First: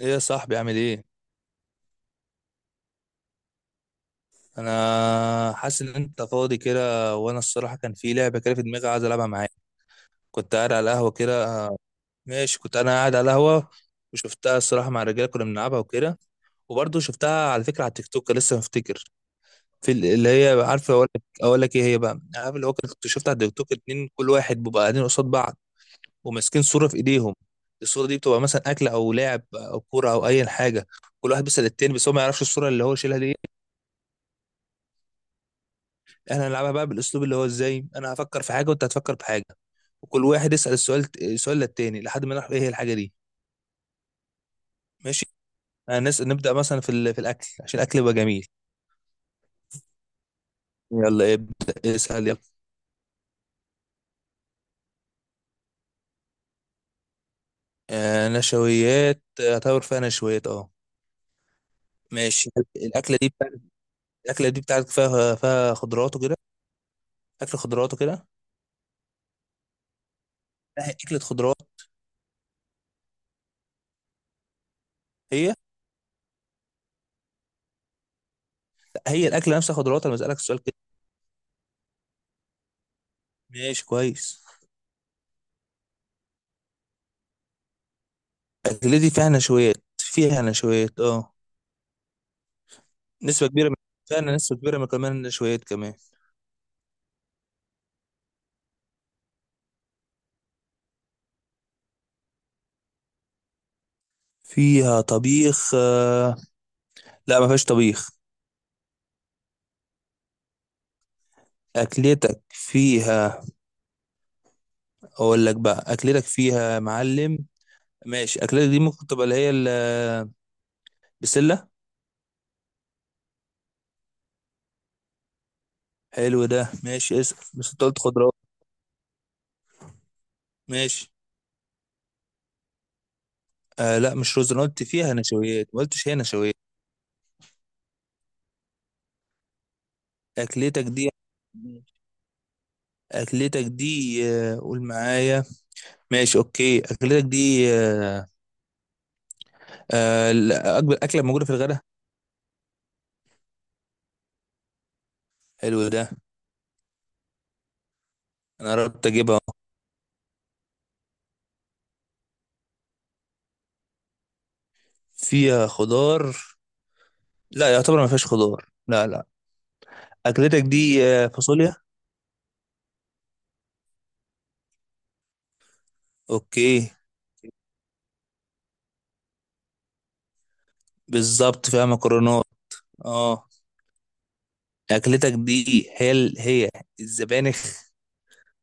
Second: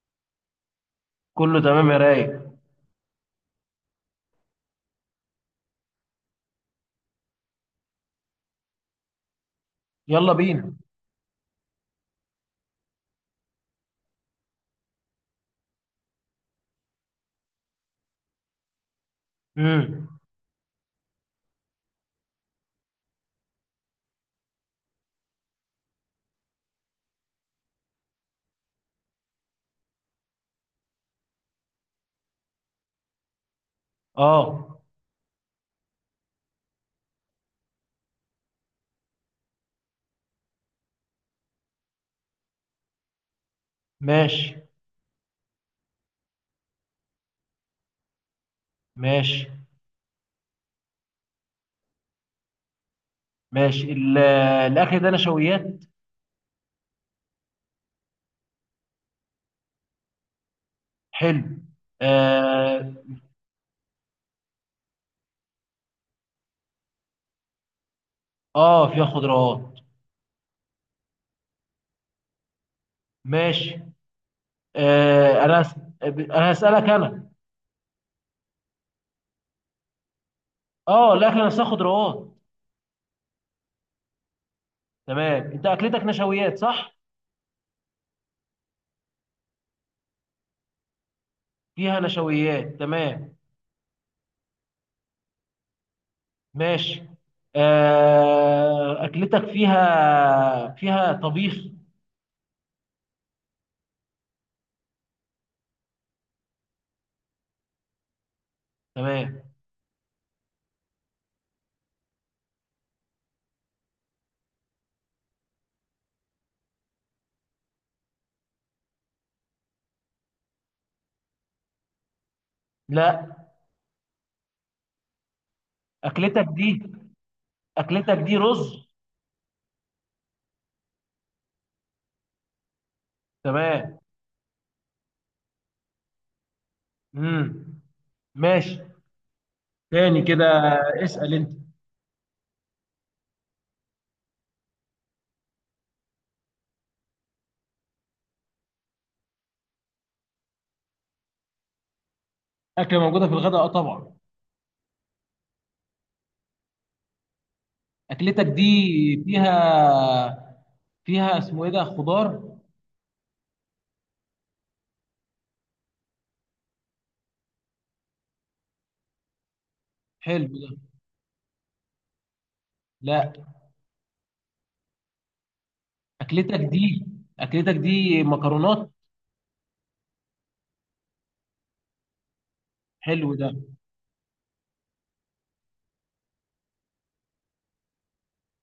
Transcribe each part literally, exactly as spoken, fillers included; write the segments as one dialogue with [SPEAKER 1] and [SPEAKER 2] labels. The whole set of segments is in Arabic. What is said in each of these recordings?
[SPEAKER 1] ايه يا صاحبي؟ عامل ايه؟
[SPEAKER 2] كله تمام يا رايق.
[SPEAKER 1] انا حاسس ان انت فاضي كده، وانا الصراحه كان في لعبه كده في دماغي عايز العبها معاك.
[SPEAKER 2] يلا
[SPEAKER 1] كنت قاعد
[SPEAKER 2] بينا.
[SPEAKER 1] على القهوه كده، ماشي، كنت انا قاعد على القهوه وشفتها الصراحه مع الرجاله، كنا بنلعبها وكده. وبرضه شفتها على فكره على التيك توك، لسه مفتكر. في ال-
[SPEAKER 2] امم.
[SPEAKER 1] اللي هي، عارف، اقول لك اقول لك ايه هي بقى، عارف اللي هو كنت شفتها على التيك توك. اتنين كل واحد بيبقى قاعدين قصاد بعض وماسكين صوره في ايديهم. الصوره دي بتبقى مثلا اكل او لعب او كوره او اي حاجه. كل واحد بيسال التاني، بس هو ما يعرفش الصوره اللي هو شايلها دي.
[SPEAKER 2] اه.
[SPEAKER 1] احنا هنلعبها بقى بالاسلوب اللي هو ازاي، انا هفكر في حاجه وانت هتفكر في حاجه، وكل واحد يسال السؤال السؤال للتاني لحد ما نعرف ايه هي الحاجه دي.
[SPEAKER 2] ماشي.
[SPEAKER 1] ماشي. هنس... نبدا مثلا في ال... في الاكل عشان الاكل يبقى جميل.
[SPEAKER 2] ماشي.
[SPEAKER 1] يلا ابدا اسال، يلا.
[SPEAKER 2] ماشي. ال- الاكل ده نشويات؟
[SPEAKER 1] آه نشويات، اعتبر فيها نشويات، اه.
[SPEAKER 2] حلو.
[SPEAKER 1] ماشي،
[SPEAKER 2] اه.
[SPEAKER 1] الاكله دي بتاعت، الاكله دي بتاعتك فيها فيها خضروات وكده، اكل خضروات وكده.
[SPEAKER 2] اه، فيها خضروات.
[SPEAKER 1] لا، هي اكله خضروات.
[SPEAKER 2] ماشي. آه،
[SPEAKER 1] هي،
[SPEAKER 2] انا هس- انا هسألك انا.
[SPEAKER 1] هي الاكله نفسها خضروات، انا بسالك السؤال كده.
[SPEAKER 2] اه، الاكل نفسها خضروات.
[SPEAKER 1] ماشي، كويس.
[SPEAKER 2] تمام. انت اكلتك نشويات، صح؟
[SPEAKER 1] الاكله دي فيها نشويات، فيها نشويات اه.
[SPEAKER 2] فيها نشويات. تمام.
[SPEAKER 1] نسبة كبيرة من السمنة، نسبة كبيرة من كمان النشويات كمان.
[SPEAKER 2] ماشي. آه، اكلتك فيها فيها طبيخ؟
[SPEAKER 1] فيها طبيخ آه، لا، ما فيهاش طبيخ.
[SPEAKER 2] تمام.
[SPEAKER 1] أكلتك فيها، أقول لك بقى أكلتك فيها يا معلم. ماشي، أكلتك دي ممكن تبقى اللي هي ال- البسلة.
[SPEAKER 2] لا.
[SPEAKER 1] حلو
[SPEAKER 2] اكلتك
[SPEAKER 1] ده،
[SPEAKER 2] دي
[SPEAKER 1] ماشي، اسأل، بس أنت قلت
[SPEAKER 2] اكلتك
[SPEAKER 1] خضروات.
[SPEAKER 2] دي رز.
[SPEAKER 1] ماشي،
[SPEAKER 2] تمام.
[SPEAKER 1] آه لا، مش رز، أنا قلت فيها نشويات، ما قلتش هي نشويات.
[SPEAKER 2] امم. ماشي. تاني كده،
[SPEAKER 1] أكلتك دي،
[SPEAKER 2] اسأل انت.
[SPEAKER 1] أكلتك دي آه، قول معايا. ماشي، أوكي، أكلتك دي، آه، آه، الأكبر أكلة موجودة في الغداء.
[SPEAKER 2] اكله موجوده في الغداء، اه طبعا.
[SPEAKER 1] حلو ده،
[SPEAKER 2] اكلتك دي
[SPEAKER 1] انا قربت اجيبها.
[SPEAKER 2] فيها فيها اسمه ايه ده، خضار؟
[SPEAKER 1] فيها خضار، لا، يعتبر ما فيهاش خضار، لا لا.
[SPEAKER 2] حلو
[SPEAKER 1] اكلتك
[SPEAKER 2] ده.
[SPEAKER 1] دي آه، فاصوليا.
[SPEAKER 2] لا. اكلتك
[SPEAKER 1] اوكي.
[SPEAKER 2] دي اكلتك دي مكرونات.
[SPEAKER 1] بالظبط فيها مكرونات،
[SPEAKER 2] حلو
[SPEAKER 1] اه.
[SPEAKER 2] ده.
[SPEAKER 1] اكلتك دي هي ال- هي الزبانخ.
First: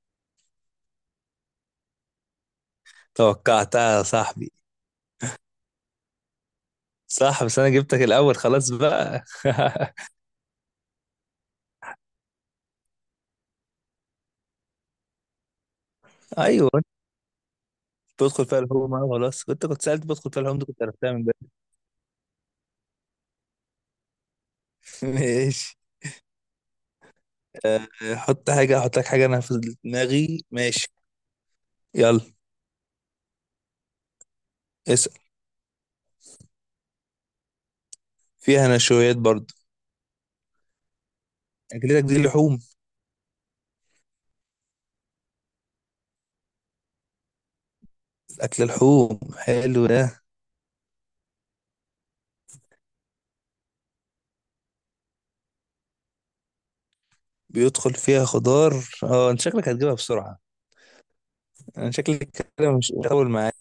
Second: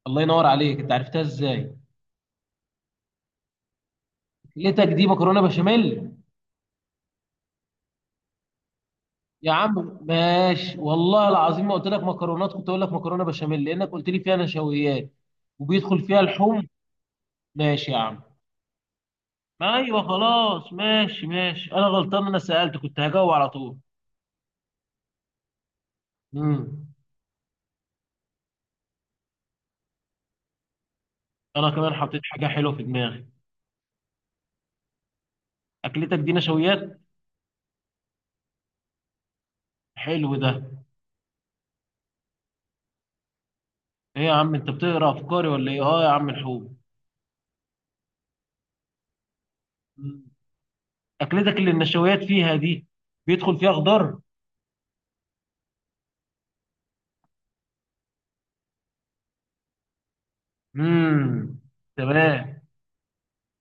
[SPEAKER 2] الله ينور عليك، انت عرفتها ازاي؟
[SPEAKER 1] توقعتها يا صاحبي.
[SPEAKER 2] اكلتك دي مكرونه بشاميل.
[SPEAKER 1] صح، بس انا جبتك الاول خلاص بقى.
[SPEAKER 2] يا عم ماشي، والله العظيم ما قلت لك مكرونات، كنت اقول لك مكرونه بشاميل لانك قلت لي فيها نشويات. وبيدخل فيها لحوم.
[SPEAKER 1] ايوه،
[SPEAKER 2] ماشي يا عم.
[SPEAKER 1] بدخل فيها الهوم أهو، خلاص، كنت
[SPEAKER 2] ما
[SPEAKER 1] كنت سالت
[SPEAKER 2] ايوه،
[SPEAKER 1] بدخل فيها الهوم دي،
[SPEAKER 2] خلاص،
[SPEAKER 1] كنت عرفتها من
[SPEAKER 2] ماشي،
[SPEAKER 1] بدري.
[SPEAKER 2] ماشي، انا غلطان، انا سألت كنت هجاوب على طول.
[SPEAKER 1] ماشي.
[SPEAKER 2] امم.
[SPEAKER 1] آه، حط حاجه، احط لك حاجه انا في دماغي، ماشي.
[SPEAKER 2] انا كمان حطيت
[SPEAKER 1] يلا،
[SPEAKER 2] حاجة حلوة في دماغي.
[SPEAKER 1] اسال.
[SPEAKER 2] اكلتك دي نشويات؟
[SPEAKER 1] فيها نشويات برضو.
[SPEAKER 2] حلو ده.
[SPEAKER 1] اكلتك دي لحوم.
[SPEAKER 2] ايه يا عم، انت بتقرا افكاري ولا ايه؟ اه يا عم الحوت.
[SPEAKER 1] أكل لحوم، حلو ده.
[SPEAKER 2] مم. اكلتك اللي النشويات فيها دي، بيدخل فيها خضار؟
[SPEAKER 1] بيدخل فيها خضار. اه، انت شكلك هتجيبها بسرعة،
[SPEAKER 2] امم.
[SPEAKER 1] انا شكلك
[SPEAKER 2] تمام.
[SPEAKER 1] كده مش هطول معاك.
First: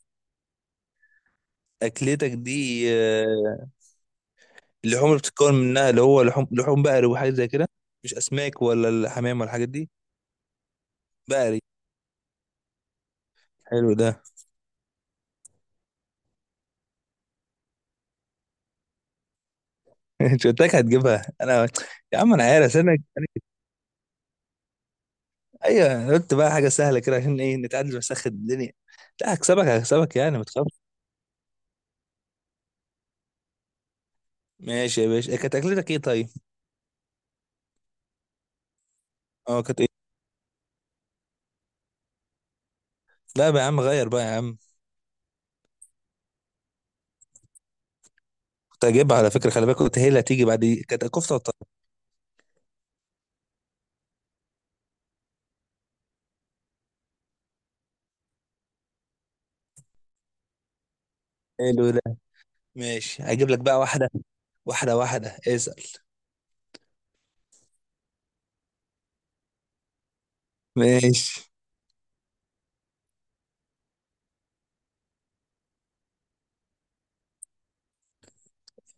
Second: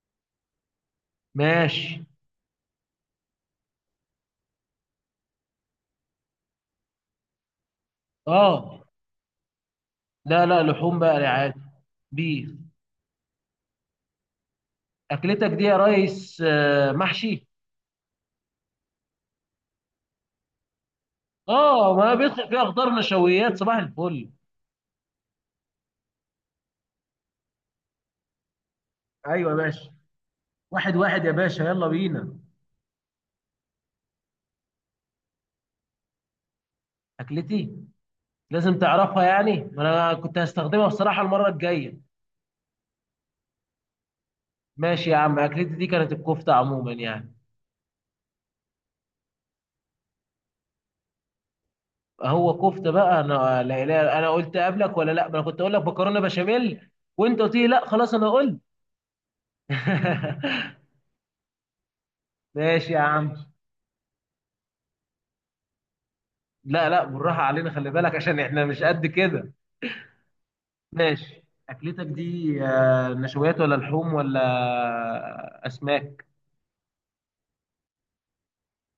[SPEAKER 2] ماشي.
[SPEAKER 1] أكلتك دي آه، اللحوم اللي بتتكون منها اللي هو لحوم، لحوم بقري وحاجة زي كده، مش أسماك
[SPEAKER 2] اه،
[SPEAKER 1] ولا الحمام ولا الحاجات دي.
[SPEAKER 2] لا لا، لحوم بقى يا عادي.
[SPEAKER 1] بقري.
[SPEAKER 2] بيف.
[SPEAKER 1] حلو ده.
[SPEAKER 2] اكلتك دي يا ريس، آه، محشي؟
[SPEAKER 1] انت قلت لك هتجيبها انا.
[SPEAKER 2] اه، ما
[SPEAKER 1] يا عم، انا
[SPEAKER 2] بيدخل فيها
[SPEAKER 1] عارف
[SPEAKER 2] خضار
[SPEAKER 1] انا.
[SPEAKER 2] نشويات، صباح الفل.
[SPEAKER 1] ايوه، أنا قلت بقى حاجة سهلة كده عشان ايه، نتعادل ونسخن الدنيا. لا،
[SPEAKER 2] ايوه
[SPEAKER 1] هكسبك،
[SPEAKER 2] ماشي.
[SPEAKER 1] هكسبك يعني ما تخافش.
[SPEAKER 2] واحد واحد يا باشا، يلا بينا.
[SPEAKER 1] ماشي يا باشا، كانت أكلتك ايه طيب؟
[SPEAKER 2] أكلتي؟ لازم تعرفها
[SPEAKER 1] اه،
[SPEAKER 2] يعني،
[SPEAKER 1] كانت
[SPEAKER 2] ما
[SPEAKER 1] ايه؟
[SPEAKER 2] أنا كنت هستخدمها بصراحة المرة الجاية.
[SPEAKER 1] لا بقى يا عم، غير بقى يا عم.
[SPEAKER 2] ماشي يا عم، أكلتي دي كانت الكفتة عموما يعني.
[SPEAKER 1] كنت هجيبها على فكرة، خلي بالك، قلت هي اللي هتيجي بعد دي. كانت كفتة وطرب.
[SPEAKER 2] هو كفتة بقى؟ أنا، لا لا، أنا قلت قبلك ولا لأ؟ ما أنا كنت أقول لك مكرونة بشاميل وأنت قلت لي لأ خلاص أنا قلت.
[SPEAKER 1] حلو ده.
[SPEAKER 2] ماشي يا
[SPEAKER 1] ماشي،
[SPEAKER 2] عم.
[SPEAKER 1] هجيب لك بقى واحدة واحدة، واحدة اسأل.
[SPEAKER 2] لا لا، بالراحة علينا، خلي بالك عشان إحنا مش قد كده.
[SPEAKER 1] ماشي،
[SPEAKER 2] ماشي. أكلتك دي آه، نشويات ولا لحوم ولا أسماك؟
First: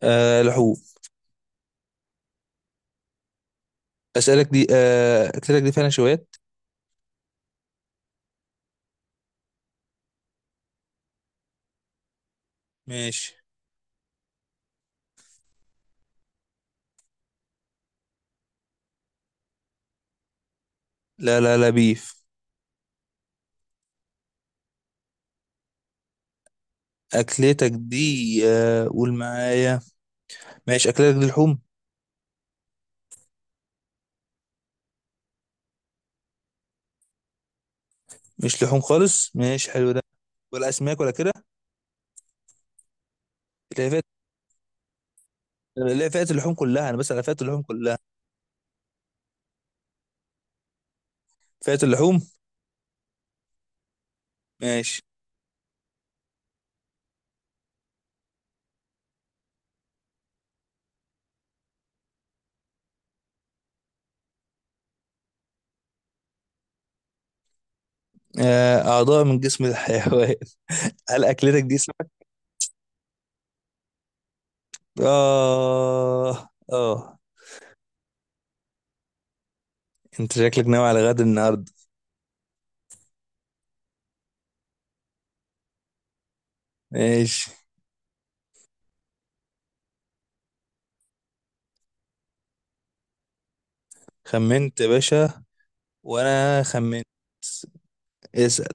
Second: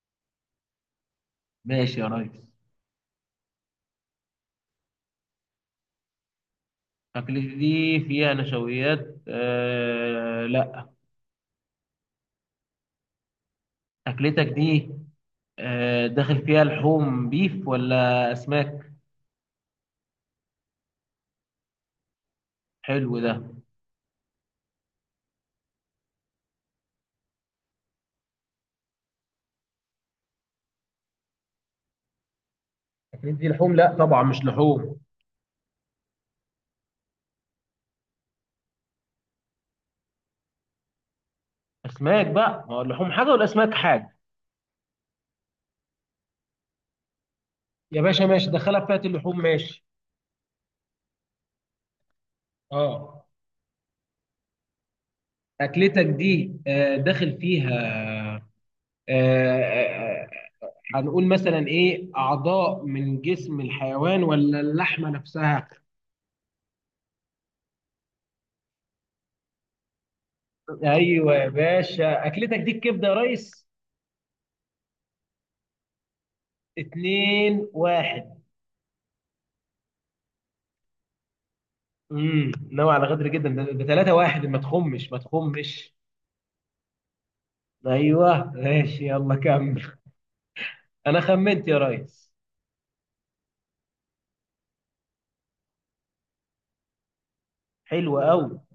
[SPEAKER 1] آه لحوم.
[SPEAKER 2] ماشي يا ريس.
[SPEAKER 1] أسألك دي آه، أكلتك دي فعلا شويات.
[SPEAKER 2] أكلتي دي فيها نشويات؟ آه لا.
[SPEAKER 1] ماشي.
[SPEAKER 2] أكلتك دي آه داخل فيها لحوم بيف ولا أسماك؟
[SPEAKER 1] لا لا لا، بيف.
[SPEAKER 2] حلو ده.
[SPEAKER 1] أكلتك دي آه، قول معايا. ماشي، أكلتك دي لحوم.
[SPEAKER 2] اكلتي دي لحوم؟ لا طبعا مش لحوم.
[SPEAKER 1] مش لحوم خالص، ماشي، حلو ده، ولا أسماك ولا كده.
[SPEAKER 2] أسماك بقى، ما هو اللحوم حاجة والأسماك
[SPEAKER 1] لا، فئة،
[SPEAKER 2] حاجة.
[SPEAKER 1] لا فئة اللحوم كلها، أنا بس على فئة اللحوم كلها.
[SPEAKER 2] يا باشا ماشي، دخلها في فئه اللحوم، ماشي.
[SPEAKER 1] فئة اللحوم.
[SPEAKER 2] اه.
[SPEAKER 1] ماشي.
[SPEAKER 2] أكلتك دي آه داخل فيها، آه آه، آه، هنقول مثلا إيه، أعضاء من جسم الحيوان ولا اللحمة نفسها؟
[SPEAKER 1] آه، أعضاء من جسم الحيوان. هل
[SPEAKER 2] ايوه يا
[SPEAKER 1] أكلتك دي
[SPEAKER 2] باشا، اكلتك دي الكبده يا ريس؟
[SPEAKER 1] آه، آه.
[SPEAKER 2] اتنين واحد.
[SPEAKER 1] أنت شكلك ناوي على غد النهاردة.
[SPEAKER 2] امم، نوع على غدر جدا ده. ده تلاتة واحد، ما تخمش، ما تخمش.
[SPEAKER 1] ماشي.
[SPEAKER 2] ايوه ماشي، يلا كمل. انا خمنت يا ريس.
[SPEAKER 1] خمنت يا باشا، وأنا خمنت.
[SPEAKER 2] حلو قوي.
[SPEAKER 1] اسأل.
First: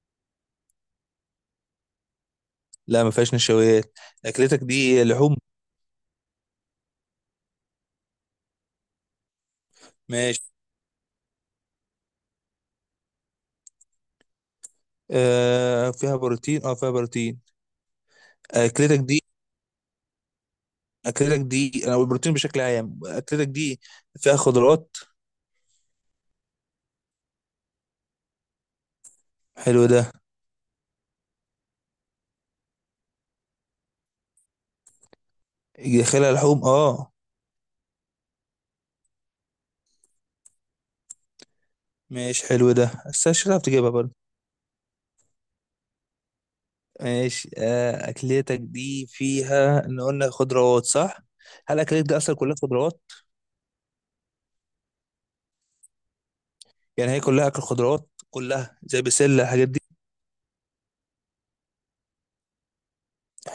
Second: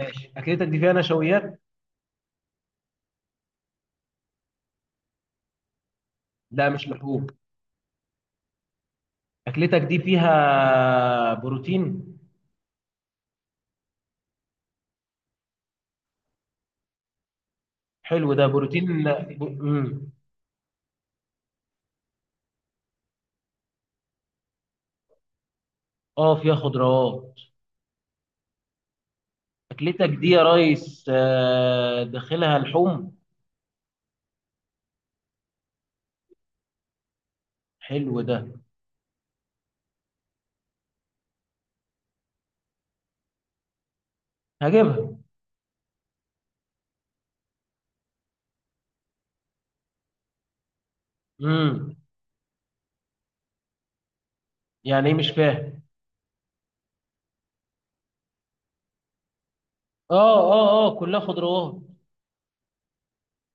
[SPEAKER 2] ماشي. اكلتك دي فيها نشويات؟
[SPEAKER 1] لا، ما فيهاش نشويات. أكلتك دي لحوم.
[SPEAKER 2] لا مش لحوم. اكلتك دي
[SPEAKER 1] ماشي،
[SPEAKER 2] فيها بروتين؟
[SPEAKER 1] آه فيها بروتين، أه فيها بروتين.
[SPEAKER 2] حلو ده، بروتين.
[SPEAKER 1] أكلتك دي،
[SPEAKER 2] امم.
[SPEAKER 1] أكلتك دي، أنا بقول بروتين بشكل عام. أكلتك دي فيها خضروات.
[SPEAKER 2] اه، فيها خضروات.
[SPEAKER 1] حلو ده.
[SPEAKER 2] اكلتك دي يا ريس، آه، داخلها لحوم؟
[SPEAKER 1] داخلها لحوم، أه.
[SPEAKER 2] حلو ده.
[SPEAKER 1] ماشي، حلو ده، بس مش هتعرف تجيبها برضه.
[SPEAKER 2] هجيبها.
[SPEAKER 1] ماشي، آه، أكلتك دي فيها، إن قلنا خضروات صح؟ هل
[SPEAKER 2] امم.
[SPEAKER 1] أكلتك دي أصلا كلها خضروات؟
[SPEAKER 2] يعني ايه؟ مش فاهم.
[SPEAKER 1] يعني هي كلها اكل خضروات، كلها زي بسله الحاجات دي.
[SPEAKER 2] اه، اه، اه، كلها خضروات.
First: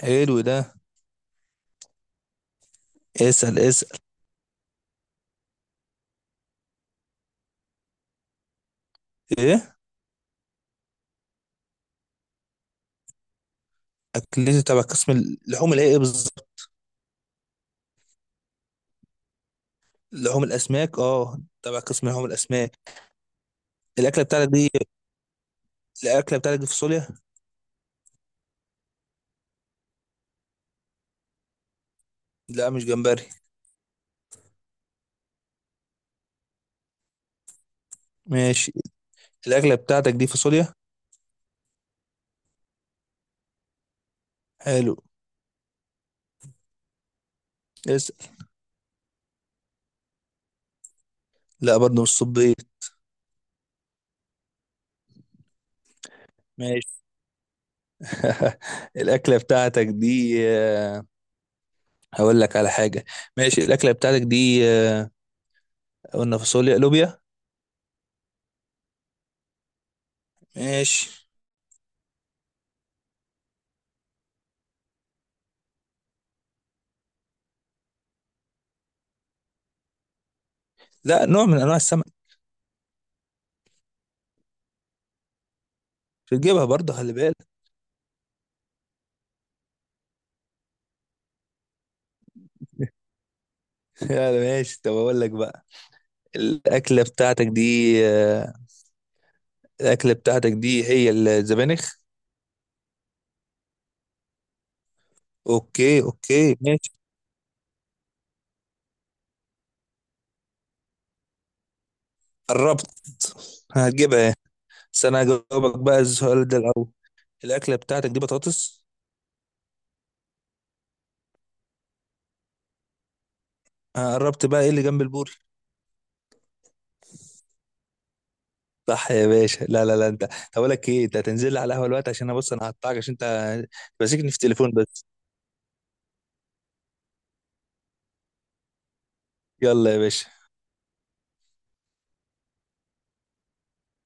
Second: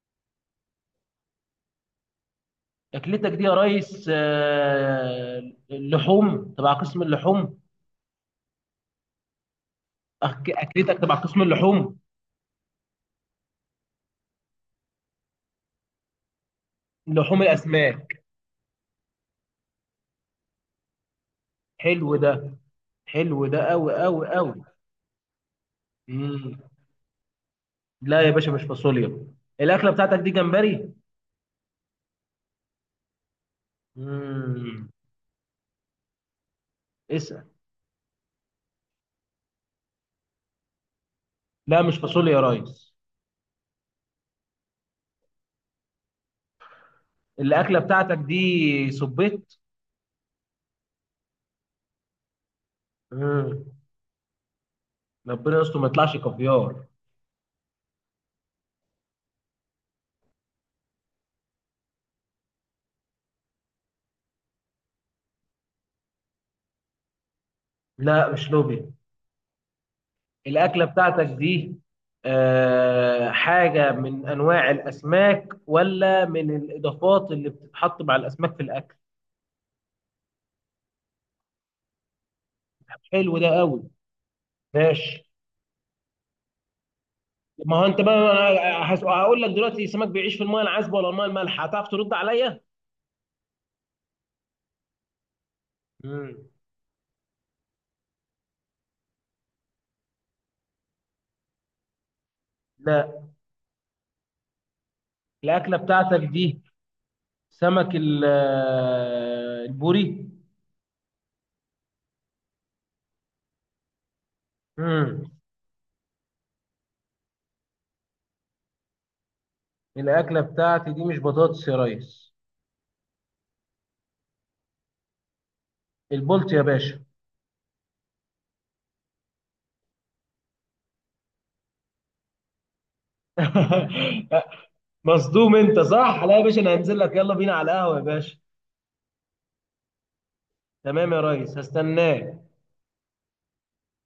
[SPEAKER 1] حلو ده.
[SPEAKER 2] اكلتك دي يا
[SPEAKER 1] اسال اسال.
[SPEAKER 2] ريس، آه، اللحوم تبع قسم اللحوم؟
[SPEAKER 1] ايه؟
[SPEAKER 2] أك- اكلتك تبع قسم اللحوم.
[SPEAKER 1] اكلتي تبع قسم اللحوم اللي هي ايه بالظبط؟
[SPEAKER 2] لحوم الاسماك.
[SPEAKER 1] لحوم الاسماك، اه، تبع قسم
[SPEAKER 2] حلو
[SPEAKER 1] لحوم
[SPEAKER 2] ده.
[SPEAKER 1] الاسماك.
[SPEAKER 2] حلو ده قوي
[SPEAKER 1] الاكله
[SPEAKER 2] قوي
[SPEAKER 1] بتاعتك
[SPEAKER 2] قوي.
[SPEAKER 1] دي، الاكله
[SPEAKER 2] مم.
[SPEAKER 1] بتاعتك دي فاصوليا.
[SPEAKER 2] لا يا باشا، مش فاصوليا. الاكله بتاعتك دي جمبري؟
[SPEAKER 1] لا مش جمبري.
[SPEAKER 2] مم. اسال.
[SPEAKER 1] ماشي. الاكله بتاعتك دي فاصوليا.
[SPEAKER 2] لا، مش فاصوليا يا ريس.
[SPEAKER 1] حلو.
[SPEAKER 2] الاكله بتاعتك
[SPEAKER 1] اسال.
[SPEAKER 2] دي صبيت؟
[SPEAKER 1] لا برضه مش صبيط.
[SPEAKER 2] مم. ربنا يستر ما يطلعش كافيار.
[SPEAKER 1] ماشي. الاكله بتاعتك دي آه، هقول لك على حاجه. ماشي، الاكله بتاعتك دي آه، قلنا فاصوليا، لوبيا.
[SPEAKER 2] لا، مش لوبيا. الأكلة
[SPEAKER 1] ماشي.
[SPEAKER 2] بتاعتك دي آه، حاجة من أنواع الأسماك ولا من الإضافات اللي بتتحط مع الأسماك في الأكل؟
[SPEAKER 1] لا، نوع من انواع السمك.
[SPEAKER 2] حلو ده قوي. ماشي.
[SPEAKER 1] بتجيبها برضه، خلي بالك.
[SPEAKER 2] ما هو أنت بقى، أنا هس- هقول لك دلوقتي، السمك بيعيش في المايه العذبة ولا المايه المالحة، هتعرف ترد عليا؟
[SPEAKER 1] لا لا، ماشي، طب اقول لك بقى.
[SPEAKER 2] مم.
[SPEAKER 1] الاكله بتاعتك دي آه، الاكله بتاعتك دي هي الزبانخ.
[SPEAKER 2] لا. الأكلة
[SPEAKER 1] اوكي
[SPEAKER 2] بتاعتك
[SPEAKER 1] اوكي،
[SPEAKER 2] دي
[SPEAKER 1] ماشي.
[SPEAKER 2] سمك ال- آه، البوري؟
[SPEAKER 1] قربت. هتجيبها إيه؟ بس انا
[SPEAKER 2] مم.
[SPEAKER 1] هجاوبك بقى السؤال ده الاول. الاكله بتاعتك دي بطاطس.
[SPEAKER 2] الأكلة بتاعتي دي مش بطاطس يا ريس.
[SPEAKER 1] آه، قربت بقى، ايه اللي جنب البوري؟
[SPEAKER 2] البولت يا باشا.
[SPEAKER 1] صح يا باشا. لا لا لا، انت طب، اقول لك ايه، انت هتنزل لي على القهوه دلوقتي، عشان انا بص، انا هقطعك عشان انت ماسكني في التليفون بس.
[SPEAKER 2] مصدوم انت، صح؟ لا يا باشا، انا هنزل لك، يلا بينا على القهوه يا باشا.
[SPEAKER 1] يلا يا باشا.
[SPEAKER 2] تمام يا ريس، هستناك.